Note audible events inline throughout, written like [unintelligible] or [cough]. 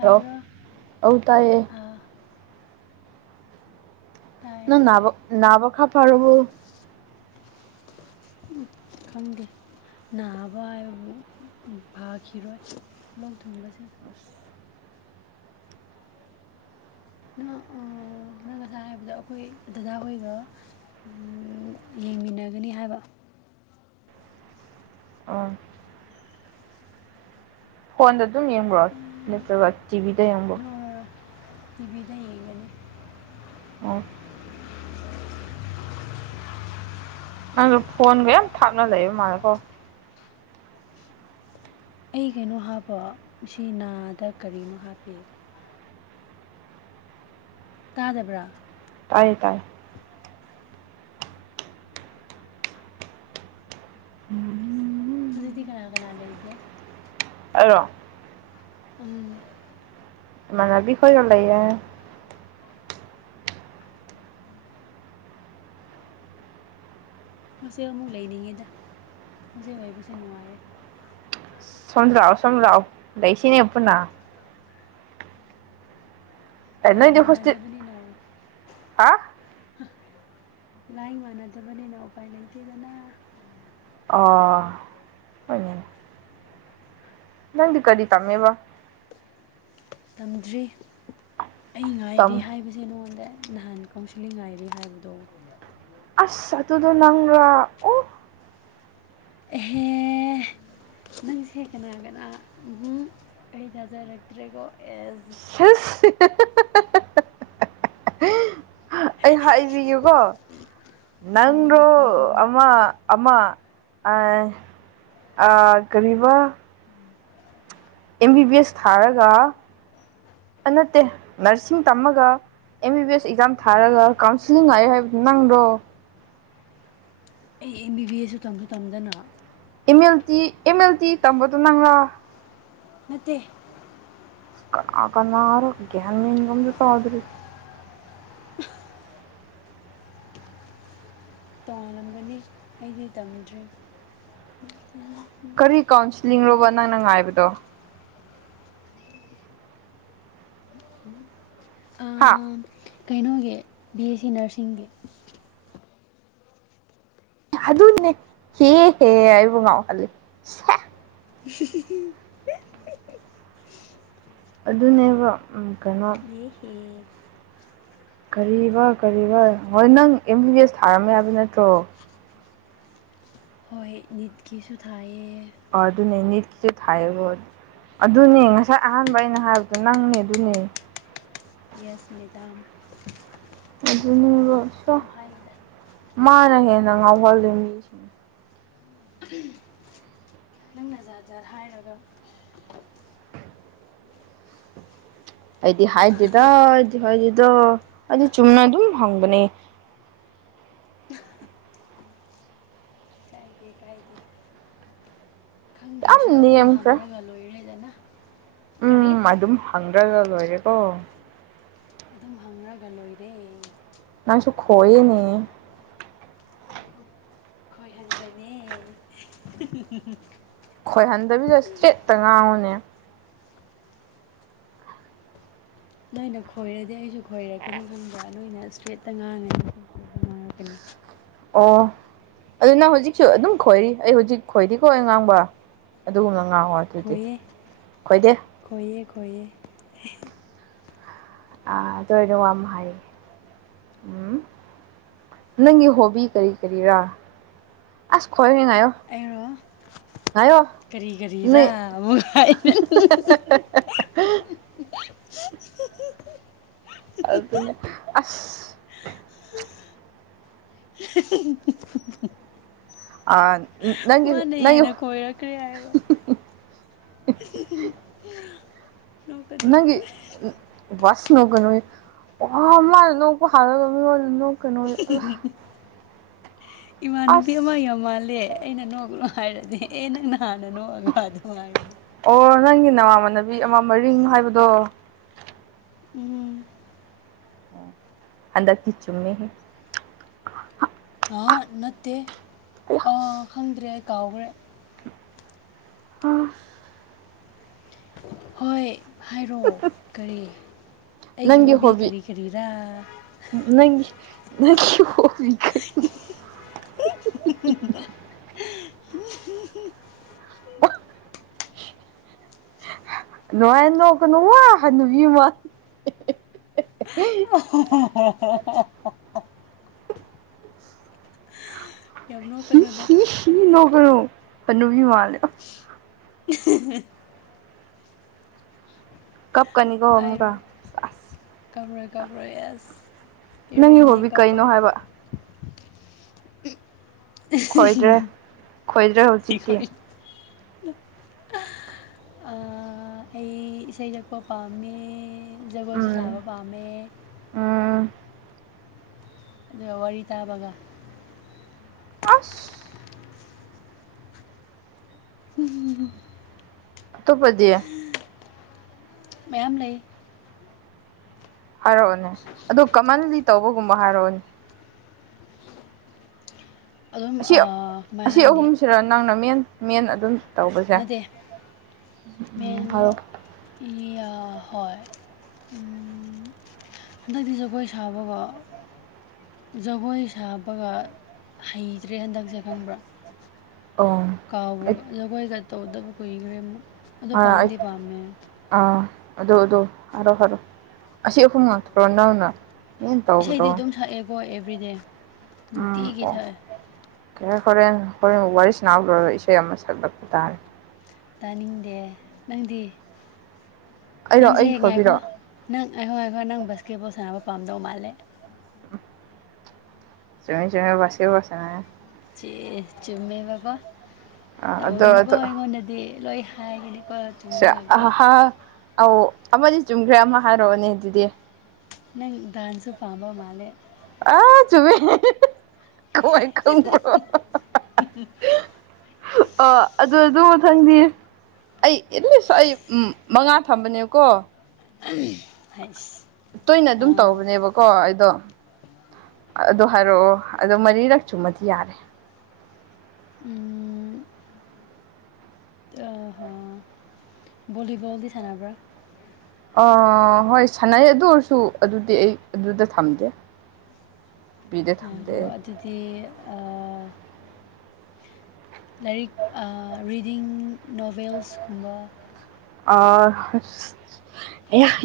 hello ꯑꯧ ꯇꯥꯏꯌꯦ ꯑꯥ ꯇꯥꯏ ꯅ ꯇꯥꯏ ꯅꯥꯕ ꯅꯅꯥꯕꯈꯥ ꯐꯔꯕꯣ ꯈꯪꯗꯦ ꯅꯥꯕ ꯍꯥꯏꯕꯨ ꯐꯈꯤꯔꯣꯏꯂꯧ ꯂꯣꯛꯊꯨꯡꯕꯁꯦ ꯅ ꯎꯝ ꯑꯅ ꯉꯁꯥꯏ ꯍꯥꯏꯕꯗ ꯑꯩꯈꯣꯏ ꯗꯗꯥ ꯍꯣꯏꯒ ꯌꯦꯡꯃꯤꯟꯅꯒꯅꯤ ꯍꯥꯏꯕ ꯑ ꯐꯣꯟꯗ ꯑꯗꯨꯝ ꯌꯦꯡꯕ꯭ꯔꯣ ꯅꯠꯇ꯭ꯔꯒ ꯇꯤꯚꯤꯗ ꯌꯦꯡꯕ꯭ꯔꯣ ꯅꯣꯔꯣꯏ ꯇꯤꯚꯤꯗ ꯌꯦꯡꯒꯅꯤ ꯑꯣ ꯅꯪꯗꯣ ꯐꯣꯟꯒ ꯌꯥꯝ ꯊꯥꯞꯅ ꯂꯩꯕ ꯃꯥꯜꯂꯦꯀꯣ ꯑꯩ ꯀꯩꯅꯣ ꯍꯥꯞꯄꯣ ꯁꯤ ꯅꯥꯗ ꯀꯔꯤꯅꯣ ꯍꯥꯞꯄꯤ ꯇꯥꯗꯕ꯭ꯔꯥ ꯇꯥꯏꯌꯦ ꯇꯥꯏꯌꯦ ꯑꯗꯨꯗꯤ ꯀꯅꯥ ꯀꯅꯥꯥ ꯂꯩꯒꯦ ꯑꯩꯔꯣ ꯎꯝ ꯢꯃꯥꯟꯅꯕꯤ ꯀꯣꯏꯒ ꯂꯩꯌꯦ ꯍꯣꯠꯁꯦꯜ ꯑꯃꯨꯛ ꯂꯩꯅꯤꯡꯉꯦꯗ ꯍꯣꯠꯁꯦꯜ ꯑꯣꯏꯕꯁꯦ ꯅꯨꯡꯉꯥꯏꯌꯦ ꯁꯖ꯭ꯔꯥꯎ ꯁꯨꯝꯖ꯭ꯔꯥꯎ ꯂꯩꯁꯤꯅꯦ ꯄꯨꯨꯟꯅꯥ ꯑꯦ ꯂꯥꯏ ꯅꯣꯏꯗꯤ ꯍꯣꯁꯇꯦꯜ ꯃꯅꯗꯕꯅꯤꯅ ꯍꯥ ꯂꯏ ꯃꯥꯅꯗꯅꯤꯅ ꯎ ꯄꯥꯏ ꯂꯩꯇꯤꯗꯅ ꯑꯣ ꯍꯣꯏꯅꯦ ꯅꯪꯗꯤ ꯀꯔꯤ ꯇꯃꯦ ꯕ ꯇꯝꯗ꯭ꯔꯤ ꯑꯩ ꯉꯥꯏꯔꯤ ꯇꯝ ꯍꯥꯏꯕꯁꯤ ꯁꯤ ꯅꯉꯣꯟꯗ ꯅꯍꯥꯟ ꯀꯥꯎꯟꯁꯤꯂꯤꯡ ꯉꯥꯏꯔꯤ ꯍꯥꯏꯕꯗꯣ ꯑꯁ ꯑꯗꯨꯗꯣ ꯅꯪꯔꯥ ꯑꯣ ꯑꯦꯍꯦ ꯅꯪꯁꯦ ꯀꯅꯥꯒꯅ ꯑꯩ ꯊꯥꯖꯔꯛꯇ꯭ꯔꯦꯀꯣ ꯑꯦꯁ [unintelligible] ꯑꯩ ꯍꯥꯏꯕꯤꯌꯨꯀꯣ ꯎꯝ ꯅꯪꯗꯣ ꯐꯥꯒꯤ ꯇꯧꯕꯅꯦ ꯑꯃ ꯑꯃ ꯑꯥꯢ ꯑ ꯀꯔꯤꯕ ꯎꯝ ꯑꯦꯝ ꯕꯤ ꯕꯤ ꯑꯦꯁ ꯊꯥꯔꯒ ꯅꯠꯇꯦ ꯅꯔꯁꯤꯡ ꯇꯝꯃꯒ M B B S exam ꯊꯥꯔꯒ ꯀꯥꯎꯟꯁꯤꯂꯤꯡ ꯍꯥꯏꯥꯛꯌꯦ ꯍꯥꯏꯕꯗꯨ ꯅꯪꯔꯣ ꯑꯩ ꯑꯦꯝ ꯕꯤ ꯕꯤ ꯑꯦꯁꯨ ꯇꯝꯁꯨ ꯇꯝꯗꯅ ꯏꯃꯦꯜ ꯇꯤ ꯏꯃꯦꯜ ꯇꯤ ꯇꯝꯕꯗꯨꯣ ꯅꯪꯥꯂ ꯅꯠꯇꯦ ꯀꯅ ꯀꯅꯔ ꯒꯤꯥꯟ ꯃꯟꯒꯝ ꯑꯃꯇ ꯇꯋꯥꯗ꯭ꯔꯔꯤ ꯇꯣꯉꯥꯟꯜꯂꯝꯒꯅꯤ ꯑꯩꯗꯤ ꯇꯝꯃꯤꯗ꯭ꯔꯤ ꯀꯔꯤ ꯀꯥꯎꯟꯁꯤꯂꯤꯡ ꯂꯣꯕ ꯅꯪꯅ ꯉꯥꯏꯕꯗꯣ ꯍꯥꯥ ꯀꯩꯅꯣꯒꯤ ꯕꯤ ꯑꯦꯁ ꯁꯤ ꯅꯔꯁꯤꯡꯒꯤ ꯑꯗꯨꯅꯦ ꯍꯦ ꯍꯦ ꯑꯩꯕꯨ ꯉꯥꯎꯍꯜꯂꯤ ꯁꯦ [unintelligible] ꯑꯗꯨꯅꯦꯕ ꯎꯝ ꯀꯩꯅꯣ ꯃꯍꯦ ꯀꯔꯤꯕ ꯀꯔꯤꯕ ꯍꯣꯏ ꯅꯪ ꯑꯦꯝ ꯕꯤ ꯕꯤ ꯑꯦꯁ ꯊꯥꯔꯝꯃꯦ ꯍꯥꯏꯕ ꯅꯠꯇ꯭ꯔꯣ ꯍꯣꯏ ꯅꯤꯠꯀꯤꯁꯨ ꯊꯥꯏꯌꯦ ꯑꯣ ꯑꯗꯨ ꯅꯅꯤꯠ ꯊꯥꯏꯌꯦꯕꯣ ꯑꯗꯨꯅꯦ ꯉꯁꯥꯏ ꯑꯍꯥꯟꯕ ꯑꯩꯅ ꯍꯥꯏꯕꯗꯣ ꯅꯪꯅꯦ ꯑꯗꯨꯅꯦ ꯁ ꯃꯦꯗꯥꯝ ꯑꯗꯨꯅꯦꯕ ꯁ ꯑꯗꯨꯝ ꯍꯥꯏꯒꯦꯗ ꯃꯥꯅ ꯍꯦꯟꯅ ꯉꯥꯎꯍꯜꯂꯤ ꯃꯤꯁꯤꯡ ꯎꯝ ꯅꯪ ꯅ ꯖꯥꯔꯗꯖ ꯍꯥꯏꯔꯒ ꯑꯩꯗꯤ ꯍꯥꯏꯗꯦꯗ ꯑꯩꯗꯤ ꯍꯥꯏꯗꯦꯗ ꯑꯩꯗꯤ ꯆꯨꯝꯅ ꯑꯗꯨꯝ ꯍꯪꯕꯅꯦ ꯀꯥꯏꯗꯦ ꯀꯥꯏꯗꯦ ꯈꯪꯗ꯭ꯔꯁꯨ ꯌꯥꯝ ꯑꯗꯨꯝ ꯅꯦꯝꯈ꯭ꯔꯦ ꯍꯪꯉꯒ ꯂꯣꯏꯔꯦꯗꯅ ꯀꯔꯤ ꯎꯝ ꯑꯗꯨꯝ ꯍꯪꯗ꯭ꯔꯒ ꯂꯣꯏꯔꯦꯀꯣ ꯎꯅꯒ ꯂꯣꯏꯗ ꯅꯅꯥꯁꯨ ꯈꯣꯏ ꯅꯅꯤ ꯈꯣꯏꯍꯟꯕꯅꯦ ꯈꯣꯏꯍꯟꯗꯕꯤꯗ ꯏꯁꯇ꯭ꯔꯦꯠꯇ ꯉꯥꯡꯉꯨꯅꯦ ꯅꯣꯏꯅ ꯈꯣꯏꯔꯗꯤ ꯑꯩꯁꯨ ꯈꯣꯏꯔꯛꯀꯅꯤ ꯈꯪꯕ꯭ꯔ ꯅꯣꯏꯅ ꯏꯁꯇ꯭ꯔꯦꯠꯇ ꯉꯥꯡꯉꯦ ꯑꯩꯁꯨ ꯏꯁꯇ꯭ꯔꯦ ꯉꯥꯡꯉꯦ ꯎꯇꯅꯤ ꯑꯣ ꯑꯗꯨꯅ ꯍꯧꯖꯤꯛꯁꯨ ꯑꯗꯨꯝ ꯈꯣꯏꯔꯤ ꯑꯩ ꯍꯧꯖꯤꯛ ꯈꯣꯏꯗꯤꯀꯣ ꯉꯥꯡꯕ ꯑꯗꯨꯒꯨꯝꯅ ꯉꯥꯡꯉꯣꯅ ꯈꯌꯦ ꯈꯌꯦ ꯈꯣꯏꯌꯦ ꯇꯣꯏꯔꯝꯨ ꯍꯥꯏꯔꯤ ꯎꯝ ꯅꯪꯒꯤ ꯍꯣꯕꯤ ꯀꯔꯤ ꯀꯔꯤꯔꯥ ꯑꯁ ꯈꯣꯏ ꯉꯥꯏꯣ ꯑꯩꯔꯣ ꯀꯔꯤ ꯀꯔꯤꯗ ꯅꯣꯏ ꯑꯃꯨꯛ ꯍꯥꯏ ꯐ ꯑꯗꯨ ꯑꯁ ꯑ ꯅꯪꯒꯤ ꯅꯪꯒꯤ ꯃꯥꯅꯦꯅ ꯀꯣꯏꯔꯛꯈ꯭ꯔꯦ ꯍꯥꯏꯕ ꯅꯣꯛꯀꯅꯨ ꯅꯪꯒꯤ ꯕꯥꯁ ꯅꯣꯛꯀꯩꯅꯣ ꯋꯥ ꯃꯥꯅ ꯅꯣꯛꯄ ꯍꯜꯂꯒ ꯃꯤꯉꯣꯟꯗ ꯅꯣꯛꯀꯩꯅꯣ ꯏꯃꯥꯟꯅꯨꯕꯤ ꯑꯃ ꯑꯁ ꯌ ꯃꯥꯜꯂꯦ ꯑꯩꯅ ꯅꯣꯛꯅꯨ ꯍꯥꯏꯔꯗꯤ ꯑꯦ ꯅꯪꯅ ꯍꯥꯟꯅꯅꯣꯒ ꯑꯗꯨꯅꯨꯡꯥꯏꯅꯤ ꯑꯣ ꯅꯪꯒꯤ ꯅꯃꯃꯥꯟꯅꯕꯤ ꯑꯃ ꯃꯔꯤꯡ ꯍꯥꯏꯕꯗꯣ ꯎꯝ ꯑꯗꯔꯀꯤ ꯆꯨꯝꯃꯦ ꯍ ꯑ ꯅꯠꯇꯦ ꯑꯌꯥ ꯑꯥ ꯈꯪꯗ꯭ꯔꯦ ꯀꯥꯎꯈ꯭ꯔꯦ ꯑꯥ ꯍꯣꯏ ꯍꯥꯏꯔꯣꯑꯣ ꯀꯔꯤ ꯑꯩꯒꯤ ꯍꯣꯕꯤ ꯀꯔꯤ ꯀꯔꯤꯔꯥ ꯅꯪ ꯅꯪ [unintelligible] [unintelligible] [unintelligible] ꯅꯣꯡ ꯅꯣ ꯀꯅꯅꯨꯡ ꯋꯥ ꯍꯃ [unintelligible] ꯌꯥꯝꯎꯅꯣ ꯀꯩꯅꯣꯗ ꯐꯠꯇꯦ ꯍꯥꯅꯨꯕꯤ ꯃꯥꯜꯂꯦ [unintelligible] ꯀꯞꯀꯅꯤꯀꯣ ꯇꯥꯏꯔꯣ ꯑꯃꯨꯛꯀ ꯑꯁ ꯀꯕꯔꯣꯏ ꯀꯕꯔꯣꯏ ꯑꯦꯁ ꯅꯪꯒꯤ ꯍꯣꯕꯤ ꯏꯔꯤꯟꯦꯀꯄꯣꯏ ꯀꯩꯅꯣ ꯍꯥꯏꯕ ꯈꯣꯏꯗ꯭ꯔꯦ ꯈꯣꯏꯗ꯭ꯔꯦ ꯍꯧꯖꯤꯛꯇꯤ ꯍꯣꯏ ꯑꯩ ꯏꯁꯩ ꯁꯛꯄ ꯄꯥꯝꯃꯤ ꯖꯒꯣꯏꯁꯨ ꯁꯥꯕ ꯎꯝ ꯄꯥꯝꯃꯦ ꯎꯝ ꯑꯗꯨꯒ ꯋꯥꯔꯤ ꯇꯥꯕꯒ ꯑꯁ [unintelligible] ꯑꯇꯣꯞꯄꯗꯤ ꯃꯌꯥꯝ ꯂꯩ ꯍꯥꯏꯔꯛꯑꯣꯅꯦ ꯑꯗ ꯀꯃꯟꯂꯤ ꯇꯧꯕꯒꯨꯝꯕ ꯍꯥꯏꯔꯛꯑꯣꯅꯦ ꯑꯗꯨꯝ ꯑꯁꯤ ꯑꯥ ꯀꯃꯥꯏ ꯑꯁꯤ ꯍꯥꯏꯅꯤ ꯑꯍꯨꯝꯁꯤꯔ ꯅꯪꯅ ꯃꯦꯟ ꯃꯦꯟ ꯑꯗꯨꯝ ꯇꯧꯕꯁꯦ ꯅꯠꯇꯦ ꯎꯝ ꯃꯦꯟ ꯍꯥꯏꯔꯣ ꯍꯣꯏ ꯍꯟꯗꯛꯇꯤ ꯖꯒꯣꯏ ꯁꯥꯕꯀꯣ ꯖꯒꯣꯏ ꯁꯥꯕꯒ ꯍꯩꯇ꯭ꯔꯦ ꯍꯟꯗꯛꯁꯦ ꯈꯪꯕ꯭ꯔꯥ ꯑꯣ ꯀꯥꯎꯕ ꯑꯩ ꯖꯒꯣꯏꯒ ꯇꯧꯗꯕ ꯀꯨꯏꯈ꯭ꯔꯦ ꯑꯃꯨꯛ ꯑꯗꯣ ꯑꯥ ꯑꯩ ꯄꯥꯝꯗꯤ ꯄꯥꯝꯃꯦ ꯑꯥ ꯑꯗꯨ ꯑꯗꯨ ꯐꯔꯣ ꯐꯔꯣꯑꯣ ꯑꯁꯤ ꯑꯍꯨꯝ ꯉꯥꯛꯇꯔꯣ ꯏꯁꯩꯗꯤ ꯑꯗꯨꯝ ꯁꯛꯑꯦꯀꯣ ꯑꯦꯕ꯭ꯔꯤꯗꯦ ꯎꯝ ꯅꯨꯡꯇꯤꯒꯤ ꯑꯣ ꯁꯛꯑꯦ ꯀ ꯍꯣꯔꯦꯟ ꯍꯣꯔꯦꯟꯕꯨ ꯋꯥꯔꯤ ꯁꯅꯥꯔꯨꯔꯒ ꯏꯁꯩ ꯑꯃ ꯁꯛꯂꯛꯄ ꯇꯥꯔꯦ ꯇꯥꯅꯤꯡꯗꯦ ꯅꯪꯗꯤ ꯑꯩꯔꯣ ꯑꯩꯒꯤ ꯅꯪꯁꯦꯛ ꯉꯥꯏꯀꯣ ꯐꯣꯠꯄꯤꯔꯣ ꯅꯪ ꯑꯩꯍꯣꯏ ꯑꯩꯈꯣꯏ ꯅꯪ ꯕꯥꯁꯀꯦꯠꯕꯣꯜ ꯁꯥꯟꯅꯕ ꯄꯥꯝꯗꯧ ꯃꯥꯜꯂꯦ ꯆꯃꯤ ꯆꯃꯤ ꯕꯥꯈꯦꯠꯕꯣꯜꯁꯦꯅ ꯆꯦ ꯆꯨꯝꯃꯦꯕꯀꯣ ꯑꯥ ꯑꯗꯣ ꯇꯧꯒꯅꯨꯀꯣ ꯑꯗꯣ ꯑꯩꯉꯣꯟꯗꯗꯤ ꯂꯣꯏ ꯍꯥꯏꯒꯅꯤ ꯁ ꯑ ꯑꯧ ꯑꯃꯅꯤ ꯆꯨꯝꯈ꯭ꯔꯦ ꯑꯃ ꯍꯥꯏꯔꯛꯑꯣꯅꯦ ꯑꯗꯨꯗꯤ ꯅꯪ ꯗꯥꯥꯟꯁꯨ ꯄꯥꯝꯕ ꯃꯥꯂꯦ ꯑ ꯆꯨꯃꯤ ꯀꯋꯥꯥꯏ ꯀ ꯄꯨꯔꯣ ꯑ ꯑꯗꯨ ꯑꯗꯨ ꯃꯊꯪꯗꯤ ꯑꯩ ꯑꯦꯠꯂꯤꯁ ꯑꯩ ꯃꯉꯥ ꯊꯝꯕꯅꯦꯕꯀꯣ ꯍꯥꯏꯩꯁ ꯇꯣꯏꯅ ꯑꯗꯨꯝ ꯇꯧꯕꯅꯦꯕꯀꯣ ꯀꯣ ꯑꯩꯗꯣ ꯑꯗꯨꯗꯣ ꯍꯥꯏꯔꯛꯑꯣ ꯑꯗꯣ ꯃꯔꯤꯔꯛ ꯆꯨꯝꯃꯗꯤ ꯌꯥꯔꯦ ꯎꯝ ꯑꯍ ꯂꯤꯕꯜꯗꯤ ꯁꯅꯔꯕ꯭ꯔ ꯑ ꯍꯣꯏ ꯁꯅꯥꯏ ꯑꯗꯨ ꯑꯣꯏꯔꯁꯨ ꯑꯗꯨꯗꯤ ꯑꯩ ꯑꯗꯨꯗ ꯊꯝꯗꯦ ꯕꯤꯗ ꯊꯝꯗꯦ ꯑꯩ ꯑꯗꯨꯗꯤ ꯂꯥꯏꯔꯤꯛ ꯔꯤꯗꯤꯡ ꯅꯣꯕꯦꯜꯁꯀꯨꯝꯕ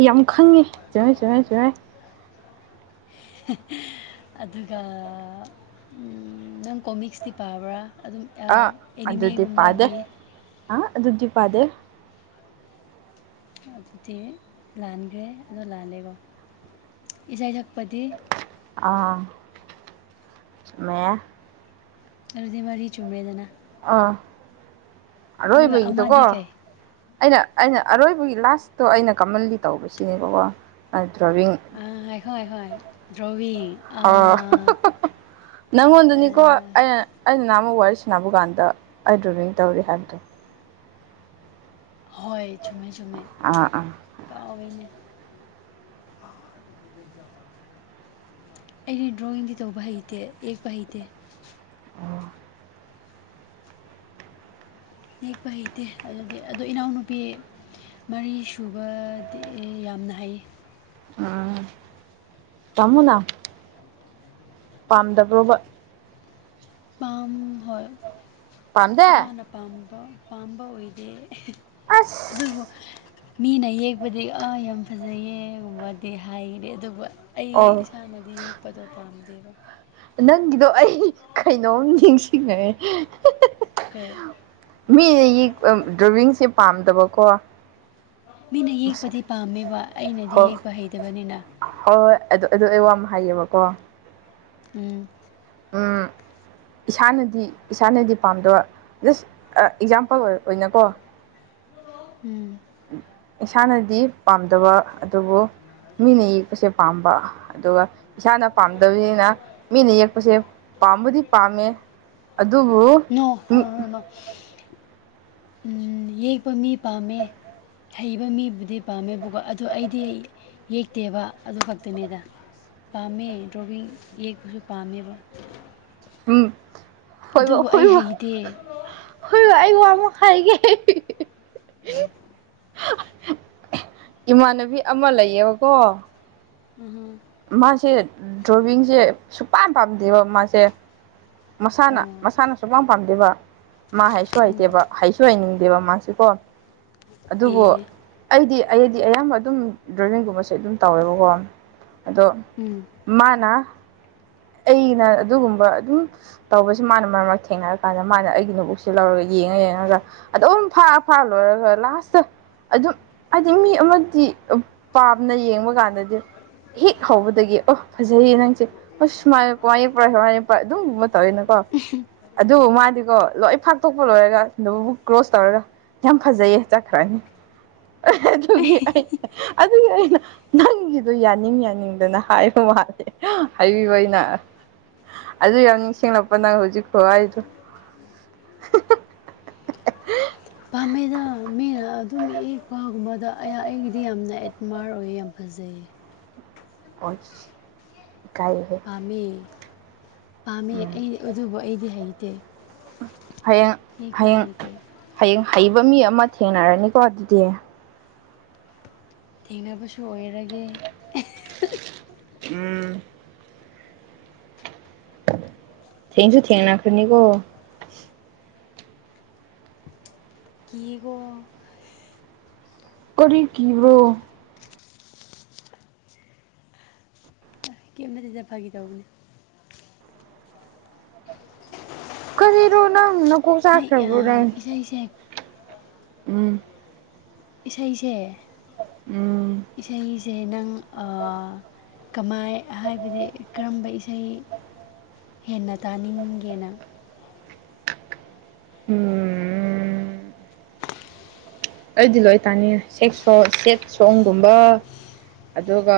ꯌꯥꯝ ꯈꯪꯉꯦ ꯆꯉꯣꯏ ꯆꯨꯝꯉꯦ ꯆꯨꯝꯉꯦ [inaudible] ꯑꯗꯨꯒ ꯅꯪ ꯀꯣꯃꯤꯛꯁꯇꯤ ꯄꯥꯕ꯭ꯔꯥ ꯑꯗꯨꯝ ꯑꯦꯅꯤꯃꯦꯒꯨꯝꯕꯒꯤ ꯑ ꯑꯗꯨꯗꯨꯗꯤ ꯄꯗꯦ ꯑꯗꯨꯗꯤ ꯂꯥꯟꯈ꯭ꯔꯦ ꯑꯗꯣ ꯂꯥꯜꯂꯦꯀꯣ ꯏꯁꯩ ꯁꯛꯄꯗꯤ ꯑꯥ ꯃ ꯑꯗꯨꯗꯤ ꯃꯔꯤ ꯆꯨꯝꯔꯦꯗꯅ ꯑꯥ ꯑꯗꯨꯒ ꯑꯔꯣꯏꯕꯒꯤꯗꯣꯀꯣ ꯑꯃꯗꯤ ꯀꯩ ꯑꯩꯅ ꯑꯩꯅ ꯑꯔꯣꯏꯕꯒꯤ ꯂꯥꯁꯇꯣ ꯑꯩꯅ ꯀꯃꯟꯂꯤ ꯇꯧꯕꯁꯤꯅꯦꯕꯀꯣ ꯗ꯭ꯔꯣꯕꯤꯡ ꯑ ꯍꯥꯏꯈꯣꯏ ꯑꯩꯈꯣꯏ ꯗ꯭ꯔꯕꯤ ꯑ ꯅꯪꯉꯣꯟꯗꯅꯤꯀꯣ ꯑꯩꯅ ꯑꯩꯅ ꯅꯍꯅꯥꯃꯨꯛ ꯋꯥꯔꯤ ꯁꯥꯟꯅꯕ ꯀꯥꯟꯗ ꯑꯩ ꯗ꯭ꯔꯣꯕꯤꯡ ꯇꯧꯔꯤ ꯍꯥꯏꯕꯗꯣ ꯍꯣꯏ ꯆꯖꯨꯝꯃꯦ ꯖꯨꯝꯃꯦ ꯑꯥ ꯑꯥ ꯀꯥꯎꯅꯦ ꯑꯩꯅ ꯗ꯭ꯔꯣꯋꯤꯡꯗꯤ ꯇꯧꯕ ꯍꯩꯇꯦ ꯌꯦꯛꯄ ꯍꯩꯇꯦ ꯑꯣ ꯅꯦꯛꯄ ꯍꯩꯇꯦ ꯑꯗꯨꯗꯤ ꯑꯣ ꯏꯅꯥꯎꯅꯨꯄꯤ ꯃꯔꯤ ꯁꯨꯕꯗꯤ ꯌꯥꯝꯅ ꯍꯩ ꯑꯥ ꯇꯃꯨꯅꯥ ꯄꯥꯝꯗꯕ꯭ꯔꯣꯕ ꯄꯥꯝ ꯍꯣꯏ ꯄꯥꯝꯗꯦ ꯏꯁꯥꯅ ꯄꯥꯝꯕ ꯄꯥꯝꯕ ꯑꯣꯏꯗꯦ ꯑꯁ ꯑꯗꯨꯕꯨ ꯃꯤꯅ ꯌꯦꯛꯄꯗꯤ ꯑꯥ ꯌꯥꯝ ꯐꯖꯩꯌꯦꯒꯨꯝꯕꯗꯤ ꯍꯥꯏꯔꯦ ꯑꯗꯨꯕꯨ ꯑꯩ ꯑꯣ ꯏꯁꯥꯅꯗꯤ ꯌꯦꯛꯄꯗꯣ ꯄꯥꯝꯗꯦꯕ ꯅꯪꯒꯤꯗꯣ ꯑꯩ ꯀꯩꯅꯣꯝ ꯅꯤꯡꯁꯤꯡꯉꯦ ꯀꯩ ꯃꯤ ꯗ꯭ꯔꯥꯏꯚꯡꯁꯦ ꯄꯥꯝꯗꯕꯀꯣ ꯃꯤꯅ ꯌꯦꯛꯄꯗꯤ ꯄꯥꯝꯃꯦꯕ ꯑꯩꯅꯗꯤ ꯍꯣꯏ ꯌꯦꯛꯄ ꯍꯩꯇꯕꯅꯤꯅ ꯍꯣꯏ ꯍꯣꯏ ꯑꯗꯨ ꯑꯗꯨ ꯑꯩ ꯋꯥ ꯑꯃ ꯍꯥꯏꯌꯦꯕꯀꯣ ꯎꯝ ꯎꯝ ꯏꯁꯥꯅꯗꯤ ꯏꯁꯥꯅꯗꯤ ꯄꯥꯝꯗꯕ ꯖꯁ ꯑꯦꯛꯖꯥꯝꯄꯜ ꯑꯣꯏꯅꯀꯣ ꯎꯝ ꯏꯁꯥꯅꯗꯤ ꯄꯥꯝꯗꯕ ꯑꯗꯨꯕꯨ ꯃꯤꯅ ꯌꯦꯛꯄꯁꯦ ꯄꯥꯝꯕ ꯑꯗꯨꯒ ꯏꯁꯥꯅ ꯄꯥꯝꯗꯕꯅꯤꯅ ꯃꯤꯅ ꯌꯦꯛꯄꯁꯦ ꯄꯥꯝꯕꯨꯗꯤ ꯄꯥꯝꯃꯦ ꯑꯗꯨꯕꯨ ꯅꯣ [inaudible] ꯎꯝ ꯌꯦꯛꯄ ꯃꯤ ꯄꯥꯝꯃꯦ ꯍꯩꯕ ꯃꯤꯕꯨꯗꯤ ꯄꯥꯝꯃꯦꯕꯀꯣ ꯑꯗꯨ ꯑꯩꯗꯤ ꯌꯦꯛꯇꯦꯕ ꯑꯗꯨ ꯈꯛꯇꯅꯦꯗ ꯄꯥꯝꯃꯦ ꯗ꯭ꯔꯣꯕꯤꯡ ꯌꯦꯛꯄꯁꯨ ꯄꯥꯝꯃꯦꯕ ꯎꯝ ꯑꯣꯏꯣꯏꯕ ꯑꯗꯨꯕꯨ ꯑꯩ ꯑꯣꯏꯣꯏꯕ ꯍꯩꯇꯦ ꯍꯣꯏꯔꯣ ꯑꯩꯕꯨ ꯑꯃꯨꯛ ꯍꯥꯏꯒꯦ ꯎꯝ ꯏꯃꯥꯟꯅꯕꯤ ꯑꯃ ꯂꯩꯌꯦꯕꯀꯣ ꯎꯝ ꯍꯝ ꯃꯥꯁꯦ ꯗ꯭ꯔꯣꯋꯡꯁꯦ ꯁꯨꯛꯄ ꯄꯥꯝꯗꯦꯕ ꯃꯥꯁꯦ ꯃꯁꯥꯅ ꯑꯣ ꯃꯁꯥꯅ ꯁꯨꯃꯥꯡ ꯄꯥꯝꯗꯦꯕ ꯃꯥ ꯍꯥꯏꯁꯨ ꯎꯝ ꯍꯩꯇꯦꯕ ꯍꯩꯁꯨ ꯍꯥꯏꯩꯅꯤꯡꯗꯦꯕ ꯃꯥꯁꯦꯀꯣ ꯑꯗꯨꯕꯨ ꯑꯦ ꯑꯩꯗꯤ ꯑꯩꯗꯤ ꯑꯌꯥꯝꯕ ꯑꯗꯨꯝ ꯗ꯭ꯔꯥꯏꯚꯤꯡꯒꯨꯝꯕꯁꯦ ꯑꯗꯨꯝ ꯇꯧꯋꯦꯕꯀꯣ ꯑꯗꯣ ꯎꯝ ꯃꯥꯅ ꯑꯩꯅ ꯑꯗꯨꯒꯨꯝꯕ ꯑꯗꯨꯝ ꯇꯧꯕꯁꯤ ꯃꯥꯅ ꯃꯔꯛ ꯃꯔꯛ ꯊꯦꯡꯅꯔꯀꯥꯟꯗ ꯃꯥꯅ ꯑꯩꯒꯤ ꯕꯨꯛꯁꯤ ꯂꯧꯔꯒ ꯌꯦꯡꯉ ꯌꯦꯡꯉꯒ ꯑꯗꯝ ꯐꯥꯔ ꯐꯥ ꯂꯣꯏꯔꯒ ꯂꯥꯁꯇ ꯑꯗꯨꯝ ꯍꯥꯏꯗꯤ ꯃꯤ ꯑꯃꯗꯤ ꯄꯥꯝꯅ ꯌꯦꯡꯕ ꯀꯥꯟꯗꯗꯤ ꯍꯤꯦꯛ ꯍꯧꯕꯗꯒꯤ ꯑꯣ ꯐꯖꯩꯌꯦ ꯅꯪꯁꯦ ꯍ ꯁꯨꯃ ꯋꯥꯛꯄ꯭ꯔꯄ꯭ꯔ ꯑꯗꯨꯝꯨꯝꯕ ꯇꯧꯋꯅꯀꯣ ꯑꯗꯨꯕꯨ ꯃꯥꯗꯤꯀꯣ ꯂꯣꯏ ꯐꯥꯛꯇꯣꯛꯄ ꯂꯣꯏꯔꯒ ꯑꯗꯨꯕꯨꯕꯨ ꯀ꯭ꯂ꯭ꯔꯣꯁ ꯇꯧꯔꯒ ꯌꯥꯝ ꯐꯖꯩꯌꯦ ꯆꯠꯈ꯭ꯔꯅꯤ ꯑꯗꯨꯒꯤ ꯑꯗꯨꯒꯤ ꯑꯩꯅ ꯅꯪꯒꯤꯗꯣ ꯌꯥꯅꯤꯡ ꯌꯥꯅꯤꯡꯗꯅ ꯍꯥꯏꯕ ꯃꯥꯜꯂꯦ ꯍꯥꯏꯕꯤꯕꯩꯅ ꯑꯗꯨ ꯌꯥꯝ ꯅꯤꯡꯁꯤꯡꯂꯛꯄ ꯅꯪ ꯍꯧꯖꯤꯛꯐꯥꯎ ꯍꯥꯏꯗꯣ ꯄꯥꯝꯃꯦꯗ ꯃꯤꯅ ꯑꯗꯨꯝ ꯏꯄꯒꯨꯝꯕꯗ ꯑꯩꯒꯤꯗꯤ ꯌꯥꯝꯅ ꯃꯥꯔ ꯑꯣꯏꯌꯦ ꯌꯥꯝ ꯐꯖꯩꯌꯦ ꯑꯣ ꯏꯀꯥꯏꯍ ꯄꯥꯝꯃꯦ ꯄꯥꯝꯃꯦ ꯑꯩ ꯑꯗꯨꯕꯨ ꯑꯩꯗꯤ ꯍꯩꯇꯦ ꯍꯌꯦꯡ ꯌꯦꯛꯄ ꯍꯌꯦꯡ ꯍꯩꯇꯦ ꯍꯌꯦꯡ ꯍꯩꯕ ꯃꯤ ꯑꯃ ꯊꯦꯡꯅꯔꯅꯤꯀꯣ ꯑꯗꯨꯗꯤ ꯊꯦꯡꯅꯕꯁꯨ ꯑꯣꯏꯔꯒꯦ ꯎꯝ ꯊꯦꯡꯁꯨ ꯊꯦꯡꯅꯥ ꯈꯅꯤꯀꯣ ꯀꯤꯒꯣ ꯑꯣꯏꯔꯤ ꯀꯕ꯭ꯔꯣ ꯀꯀꯤ ꯃꯇꯗ ꯐꯒꯦ ꯇꯧꯕꯅꯦ ꯀꯔꯤꯔꯣꯅꯥꯨꯅ ꯀꯣ ꯅꯪ ꯆꯈ꯭ꯔꯦꯕꯨꯔꯦ ꯑꯥ ꯏꯁꯩꯁꯦ ꯎꯝ ꯏꯁꯩꯁꯦ ꯎꯝ ꯏꯁꯩꯁꯦ ꯅꯪ ꯀꯃꯥꯏ ꯍꯥꯏꯕꯗꯤ ꯀꯔꯝꯕ ꯏꯁꯩ ꯍꯦꯟꯅ ꯇꯥꯅꯤꯡꯒꯦꯅ ꯎꯝ ꯑꯩꯗꯤ ꯂꯣꯏ ꯇꯥꯅꯤ ꯁꯦꯛ ꯁ ꯁꯦꯛ ꯁꯣꯡꯒꯨꯝꯕ ꯑꯗꯨꯒ